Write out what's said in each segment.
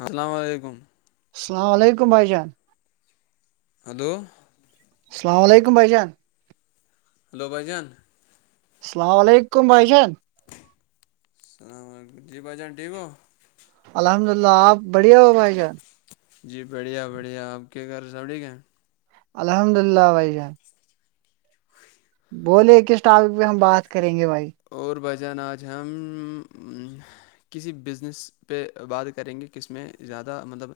السلام علیکم السلام علیکم بھائی جان ہلو السلام علیکم بھائی جان ہلو بھجان السلام علیکم بھائی جان السلام علیکم جی بھائی جان ٹھیک ہو الحمد للہ آپ بڑھیا ہو بھائی جان جی بڑھیا بڑھیا آپ کے گھر سبڑیک ہیں الحمد للہ بھائی جان ہاں بولے کسٹافک پہ ہم بات کریں گے بھائی اور بجن آج ہم کسی بزنس پہ بات کریں گے کس میں زیادہ مطلب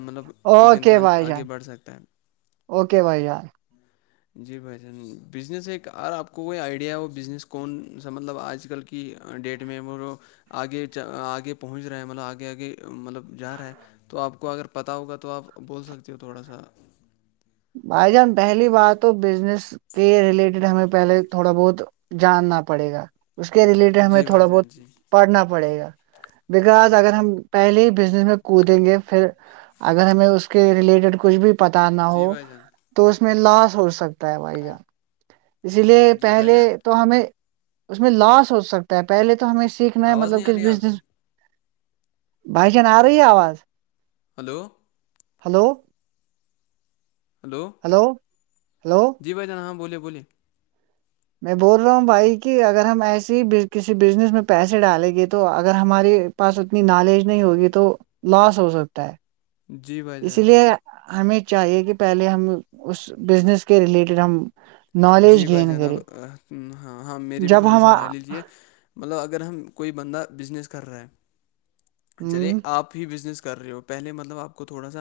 مطلب ایک اوکے انسان بھائی آگے جان بڑھ سکتا ہے اوکے بھائی یار جی بھائی جان بزنس ایک اور آپ کو کوئی آئیڈیا وہ بزنس کون سا مطلب آج کل کہ ڈیٹ میںیمو آگے آگے پہنچ رہا ہے مطلب آگے آگے مطلب جا رہا ہے تو آپ کو اگر پتا ہوگا تو آپ بول سکتے ہو تھوڑا سا بھائی جان پہلی بات تو بزنس کے ریلیٹڈ ہمیں پہلے تھوڑا بہت جاننا پڑے گا اس کے ریلیٹڈ ہمیں جی بھائی تھوڑا بہت جان جی پڑھنا پڑے گا بکاز اگر ہم پہلے ہی بزنس میں کودیں گے پھر اگر ہمیں اس کے ریلیٹڈ کچھ بھی پتہ نہ جی ہو بھائی جان تو اس میں لاس ہو سکتا ہے بھائی جان اسی لیے جی بھائی پہلے جان تو ہمیں اس میں لاس ہو سکتا ہے پہلے تو ہمیں سیکھنا ہے آواز مطلب نہیں کہ آ رہی ہے آپ کی بزنس بھائیجان آ رہ آواز hello hello hello hello hello جی بائیان ہاں بولیے بلیے میں بول رہا ہوں بھائی کہ اگر ہم ایسی ہی کسی بزنس میں پیسے ڈالیں گے تو اگر ہماری پاس اتنی نالج نہیں ہوگی تو لاس ہو سکتا ہے جی بھائی اسی جان لیے ہمیں چاہیے کہ پہلے ہم اس بزنس کے ریلیٹڈ ہم جی نالج بھائی گین جناب کرے ہاں ہاں میری بھی جب تھوڑی ہم سی رائے لیجیے مطلب اگر ہم کوئی بندہ بزنس کر رہا ہے چلے آپ بزنس کر رہے ہو پہلے مطلب آپ کو تھوڑا سا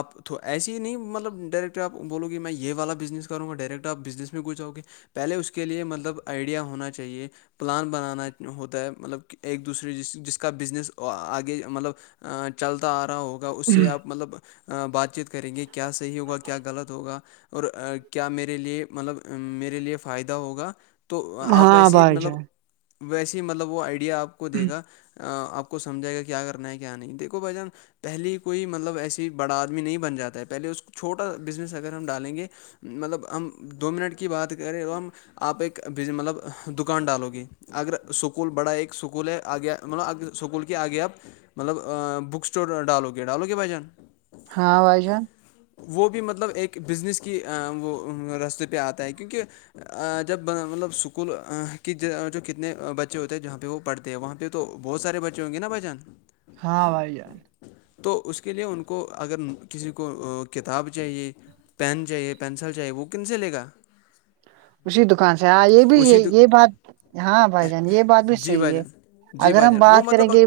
آپ تو ایسی ہی نہیں مطلب ڈائریکٹ آپ بولو گے میں یہ والا بزنس کروں گا ڈائریکٹ آپ بزنس میں کچھاؤ کہ پہلے اس کے لیے مطلب آئیڈیا ہونا چاہیے پلان بنانا ہوتا ہے مطلب کہ ایک دوسرے جس جس کا بزنس آگے مطلب چلتا آ رہا ہوگا اس سے آپ مطلب بات چیت کریں گے کیا صحیح ہوگا کیا غلط ہوگا اور کیا میرے لیے مطلب میرے لیے فائدہ ہوگا تو آپ ہاں اییسی بھائی مطلب جان ویسے ہی مطلب وہ آئیڈیا آپ کو دے گا آپ کو سمجھائے گا کیا کرنا ہے کیا نہیں دیکھو بھائی جان پہلے کوئی مطلب ایسی بڑا آدمی نہیں بن جاتا ہے پہلے اس چھوٹا بزنس اگر ہم ڈالیں گے مطلب ہم دو منٹ کی بات کریں تو ہم آپ ایک مطلب دکان ڈالو گے اگر سکول بڑا ایک سکول ہے آگے مطلب سکول کے آگے آپ مطلب بک اسٹور ڈالو کے ڈالو کے بھ جان ہاں وائی جان وہ بھی مطلب ایک بزنس کی وہ رستے پہ آتا ہے کیونکہ جب مطلب اسکول کی جو کتنے بچے ہوتے ہیں جہاں پہ وہ پڑھتے وہاں پہ تو بہت سارے بچے ہوں گے نا بچن ہاں بھائی جان تو اس کے لیے ان کو اگر کسی کو کتاب چاہیے پین چاہیے پینسل چاہیے وہ کن سے لے گا اسی دکان سے ہاں یہ بھی یہ اسی دو- یہ بات ہاں بھائی جان یہ بات بھی جی صحیح بھائی ہے جان جی اگر بھائی ہم جان وہ بات کریں مطلب گے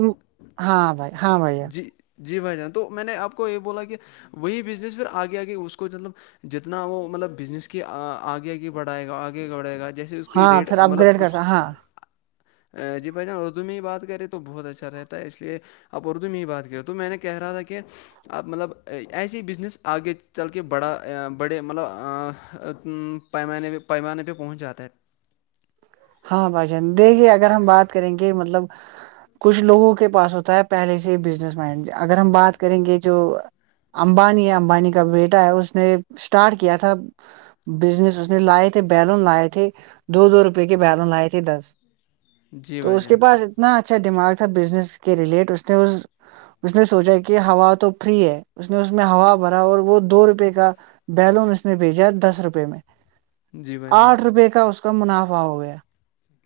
ہاں بھائی ہاں بھیا جی جی بھائی جان تو میں نے آپ کو یہ بولا کہ وہی بزنس پھر آگے آگے اس کو مطلب جتنا وہ مطلب بزنس کی آگے آگے بڑھائے گا آگے بڑھے گا جیسے اس کی ہاں پھر ریٹ اپ مطلب گریڈ اس کرتا ہاں جی بھائی جان اردو میں ہی بات کریں تو بہت اچھا رہتا ہے اس لیے اب اردو میں ہی بات کریں تو میں نے کہہ رہا تھا کہ آپ مطلب ایسے ہی بزنس آگے چل کے بڑا بڑے مطلب پیمانے پیمانے پہ پہنچ جاتا ہے ہاں بھائیشان دیکھیے اگر ہم بات کریں گے مطلب کچھ لوگوں کے پاس ہوتا ہے پہلے سے بزنس مائنڈ اگر ہم بات کریں گے جو امبانی ہے امبانی کا بیٹا ہے اس نے اسٹارٹ کیا تھا بزنس اس نے لائے تھے بیلون لائے تھے دو دو روپ کے بیلن لائے تھے دس جی تو بھائی اس کے جان پاس نہ اچھا دماغ تھا بزنس کے ریلیٹ اس نے اس اس نے سوچا کہ ہوا تو فری ہے اس نے اس میں ہوا بھرا اور وہ دو روپے کا بیلون اس نے بھیجا دس روپے میں جی بھائی جان آٹھ روپئے کا اس کا منافع ہو گیا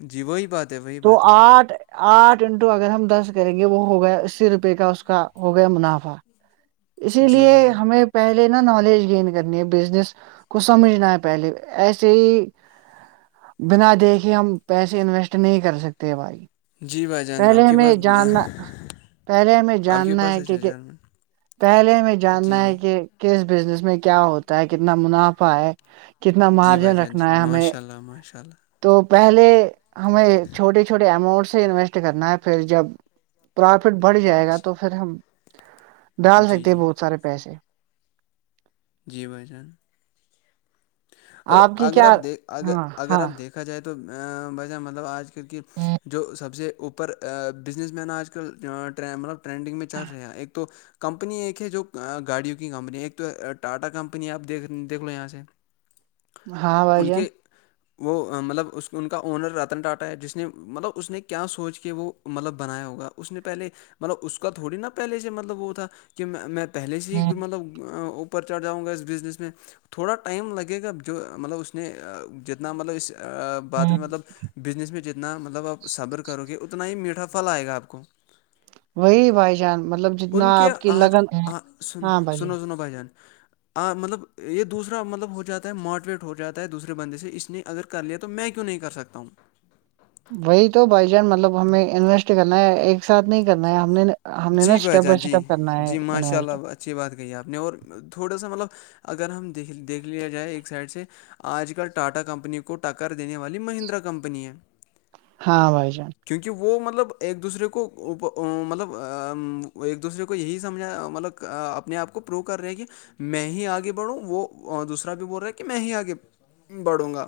جی وہی بات ہے وہی تو بات ہے آٹھ آٹھ انٹو اگر ہم دس کریں گے وہ ہو گیا اسی روپئے کا اس کا ہو گیا منافع اسی جی لیے بھائی جان ہمیں پہلے نا نالج گینین کرنی ہے بزنس کو سمجھنا ہے پہلے ایسے ہی بنا دیکھے ہم پیسے انویسٹ نہیں کر سکتے بھائی جی بھائی جان پہلے آپ کی ہمیں بات جاننا پہلے ہمیں آپ کے جاننا پاس ہے اچھا کیونک جرمن پہلے ہمیں جی جاننا جی ہے کہ کہس بزنس میں کیا ہوتا ہے کتنا منافع ہے کتنا جی بھائی مارجن جان رکھنا جی ہے ہمیں ماشاء اللہ ماشاء اللہ تو پہلے ہمیں چھوٹے چھوٹے اماؤنٹ سے انویسٹ کرنا ہے پھر جب پرافٹ بڑھ جائے گا تو پھر ہم ڈال جی سکتے ہیں جی بہت سارے پیسے جی بھائی جان اور کی اگر کیا آپ دیک ا ہاں اگر ہاں آپ دیکھا جائے تو ویسا مطلب آج کل کی جو سب سے اوپر بزنس مین آج کلٹ مطلب ٹرینڈنگ میں چل رہے ہیں ایک تو کمپنی ایک ہے جو گاڑیوں کی کمپنی ہے ایک تو ٹاٹا کمپنی آپ دیکھ دیکھ لو یہاں سے ہاں بھائی ان جان کے وہ مطلب اس ان کا اونر رتن ٹاٹا ہے جس نے مطلب اس نے کیا سوچ کے وہ مطلب بنایا ہوگا اس نے پہلے مطلب اس کا تھوڑی نا پہلے سے مطلب وہ تھا کہ میں پہلے سے ہی مطلب اوپر چڑھ جاؤں گا اس بزنس میں تھوڑا ٹائم لگ گا جو مطلب اس نے جتنا مطلب اس بعد میں مطلب بزنس میں جتنا مطلب آب صبر کرو گے اتنا ہی میٹھا فل آئے گاپ کو وہی بھائی جان مطلب ان جتنا کے آپ کی آج لگن سن ہاں بھائی جان، سنو سنو بجن آ مطلب یہ دوسرا مطلب ہو جاتا ہے موٹیویٹ ہو جاتا ہے دوسرے بندے سے اس نے اگر کر لیا تو میں کیوں نہیں کر سکتا ہوں وہی تو بائی چان مطلب ہمیں انویسٹ کرنا ہے ایک ساتھ نہیں کرنا ہے ہم نے ہم نے نا جی بھائی اسٹیپ بائی جان جی اسٹیپ کرنا ہے جی ماشاء اللہ اچھی بات کہی آپ نے اور تھوڑا سا مطلب اگر ہم د دیکھ لیا جائے ایک سائڈ سے آج کل ٹاٹا کمپنی کو ٹکر دینے والی مہندرا کمپنی ہے ہاں بھائی جان کیونکہ وہ مطلب ایک دوسرے کو مطلب ایک دوسرے کو یہی سمجھا مطلب اپنے آپ کو پرو کر رہے ہیں کہ میں ہی آگے بڑھوں وہ دوسرا بھی بول رہا ہے کہ میں ہی آگے بڑھوں گا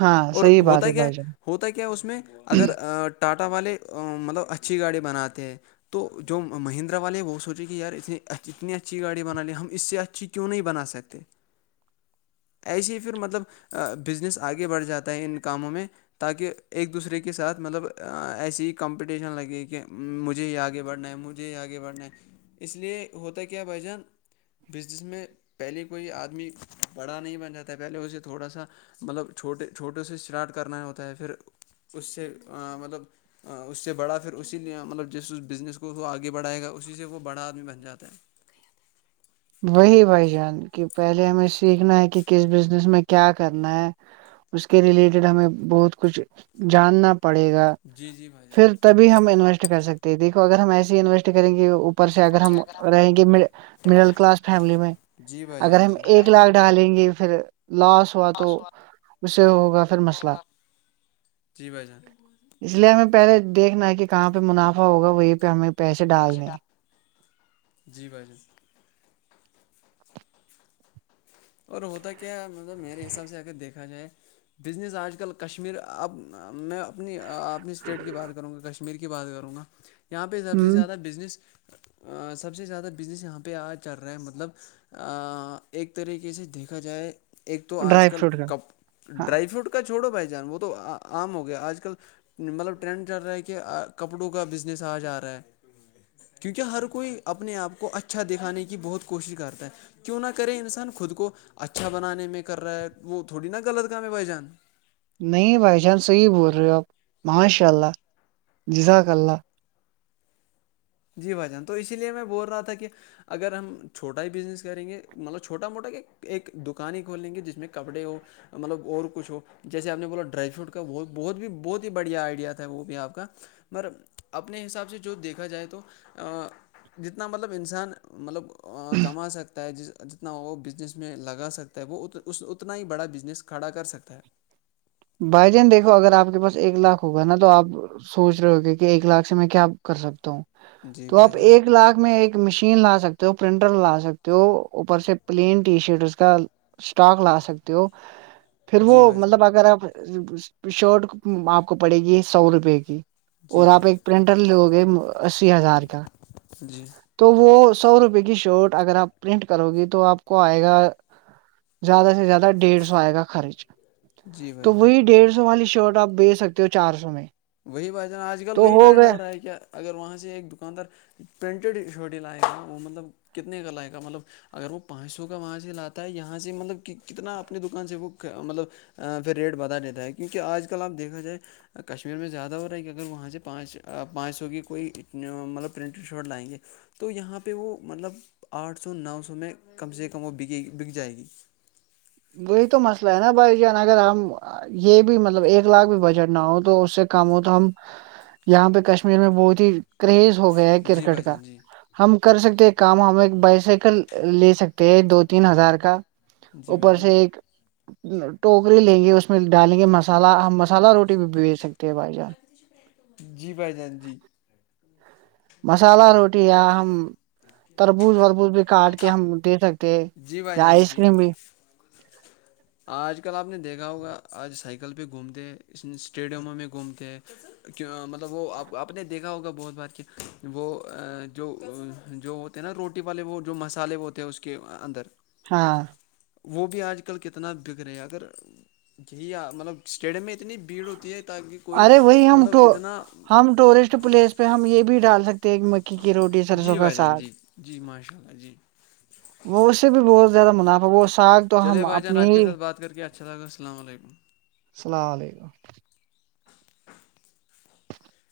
ہاں اور صحیح بات ہوتا ہے کیا بھائی جان ہوتا کیا اس میں اگر ٹاٹا والے مطلب اچھی گاڑی بناتے ہیں تو جو مہندرا والے وہ سوچے کہ یار اتنی اچھی گاڑی بنا لیں ہم اس سے اچھی کیوں نہیں بنا سکتے [inaudible] ایسے ہی پھر مطلب بزنس آگے بڑھ جاتا ہے ان کاموں میں تاکہ ایک دوسرے کے ساتھ مطلب ایسی کمپٹیشن لگے کہ مجھے ہی آگے بڑھنا ہے مج جی آگے بڑھنا ہے اس لیے ہوتا کیا بھ جان بزنس میں پہلے کوئی آدمی بڑا نہیں بن جاتا ہے پہلے اسے تھوڑا سا مطلب چھوٹے چھوٹے سے اسٹارٹ کرنا ہوتا ہے پھر اس سے مطلب اس سے بڑا پھر اسی نے مطلب جس اس بزنس کو وہ آگے بڑھائے گا اسی سے وہ بڑا آدمی بن جاتا ہے وہی بھائی جان کی پہلے ہمیں سیکھنا ہے کہ کس بزنس میں کیا کرنا ہے اس کے ریلیٹڈ ہمیں بہت کچھ جاننا پڑے گا جی جی بھائی جان پھر ہم انویسٹ کر سکتے ہیں دیکو اگر ہم ایسسی انویسٹ کریں گے اپر ر سے اگر ہم رہیں گے مڈل کلاس فیملی میں جی بھائی اگر جان ہم جی ایک لاکھ ڈالیں گے پھر لاس ہوا تو اس سے ہوگا پھر مسئلہ جی بھائی جان اس لیے ہمیں پہلے دیکھنا ہے کہاں پہ منافع ہوگا وہ یہ پہ ہمیں پیسے ڈالنے جی ب ج اور ہوتا کیا مطلب میرے حساب سے اگر دیکھا جائے بزنس آج کل کشمیر اپ میں اپنی اپنی اسٹیٹ کی بات کروں گا کشمیر کی بات کروں گا یہاں پہ سب سے ہ زیادہ بزنس سب سے زیادہ بزنس یہاں پہ آ چل رہا ہے مطلب ایک طریقے سے دیکھا جائے ایک تو آج ڈرائی کل فروٹ کا کپ ہاں ڈرائی فروٹ کا چھوڑو بھائی جان وہ تو عام ہو گیا آج کل مطلب ٹرینڈ چل رہا ہے کہ کپڑوں کا بزنس آ جا رہا ہے کیونکہ ہر کوئی اپنے آپ کو اچھا دکھانے کی بہت کوشش کرتا ہے کیوں نہ کرے انسان خود کو اچھا بنانے میں کر رہا ہے وہ تھوڑی نا غلط کام ہے بھ جان نہیں بائی چانس صحیح بول رہے ہو آپ ماشاء اللہ جزاکاک اللہ جی بھجان تو اسی لیے میں بول رہا تھا کہ اگر ہم چھوٹا ہی بزنس کریں گے مطلب چھوٹا موٹا کہ ایک دکان ہی کھول لیں گے جس میں کپڑے ہو مطلب اور کچھ ہو جیسے آپ نے بولا ڈرائی فروٹ کات بہت بھی بہت ہی بڑیا آئیڈیا تھا وہ بھی آپ کا مگر اپنے حساب سے جو دیکھا جائے تو جتنا مطلب انسان مطلب کما سکتا ہے جس جتنا وہ بزنس میں لگا سکتا ہے وہ ا اتنا ہی بڑا بزنس کھڑا کر سکتا ہے بھائی جان دیکھو اگر آپ کے پاس ایک لاکھ ہوگا نا تو آپ سوچ رہے ہوگے کہ ایک لاکھ سے میں کیا کر سکتا ہوں جی تو بھائی آپ جان ایک لاکھ میں ایک مشین لا سکتے ہو پرنٹر لا سکتے ہو اوپر سے پلین ٹی شرٹ اس کا اسٹاک لا سکتے ہو پھر وہ جی بھائی جان مطلب اگر آپ شرٹ آپ کو پڑے گی سو روپے کی اور جی جی آپ ایک پرنٹر لو گے اسی ہزار کا جی تو وہ سو روپے کی شرٹ اگر آپ پرنٹ کرو گی تو آپ کو آئے گا زیادہ سے زیادہ ڈیڑھ سو آئے گا خرچ جی تو بھائی جان وہی ڈیڑھ سو والی شرٹ آپ بھیج سکتے ہو چار سو میں وہی بجانا آج کل تو وہی ٹرینڈ گئے ہو رہا ہے کیا اگر وہاں سے ایک دکاندار پرنٹیڈ شوٹی لائےقا وہ مطلب کتنے کا لائےقا مطلب اگر وہ پانچ سو کا وہاں سے لاتا ہے یہاں سے مطلب کتنا اپنی دکان سے وہ مطلب پھر ریٹ بدا دیتا ہے کیونکہ آج کل آپ دیکھا جائے کشمیر فر میں زیادہ ہو رہا ہے کہ اگر وہاں سے پانچ پانچ سو کی کوئی مطلب پرنٹیڈ شاٹ لائیں گے تو یہاں پہ وہ مطلب آٹھ سو نو سو میں کم سے کم وہ بکےی بک جائے گی وہی تو مسئلہ ہے نا بھائی جان اگر ہم یہ بھی مطلب ایک لاکھ بھی بجٹ نہ ہو تو اس سے کم ہو تو ہم یہاں پہ کشمیر میں بہت ہی کریز ہو گیا ہے جی بھائی کرکٹ کا جان جی ہم کر سکتے کام ہم ایک بائی سائیکل لے سکتے ہیں دو تین ہزار کا جی بھائی اوپر سے جان ایک ٹوکری لیں گی اس اس میں ڈالیں گے مسالحہ ہم مالہ روٹی بھیچ سکتے ہیں بھائی جان جی بھائی جان جی مسالہ روٹی یا ہم تربوز ربوز بھی کاٹ کے ہم دے سکتے جی بھائی یا جان آئس جی کریم بھی آج کل آپ نے دیکھا ہوگا آج سائیکل پہ گھوم تھے اس اسٹیڈیموں میں گھومتےے مطلب وہ آپ نے دیکھا ہوگا بہت بار کہ وہ جو جو تھے نا روٹی والے وہ جو مسالے وہ تھے اس کے اندر ہاں وہ بھی آج کل کتنا بگ رہے اگر یہی مطلب اسٹیڈیم میں اتنی بھیڑ ہوتی ہے تاکہ کوئی ارے وہی ہم مطلب تو اتنا ہم ٹورسٹ پلیس پہ ہم یہ بھی ڈالے سکتے ایک مکی کی روٹی سرسوں جی کا بھائی جان سگ جی جی ماشاء اللہ جی وہ اس سے بھی بہت زیادہ منافع وہ ساگ تو ہم چلے بھائی جان اپنی آپ کے ہی ساتھ بات کر کے اھااک السلام علیکم السلام علیکم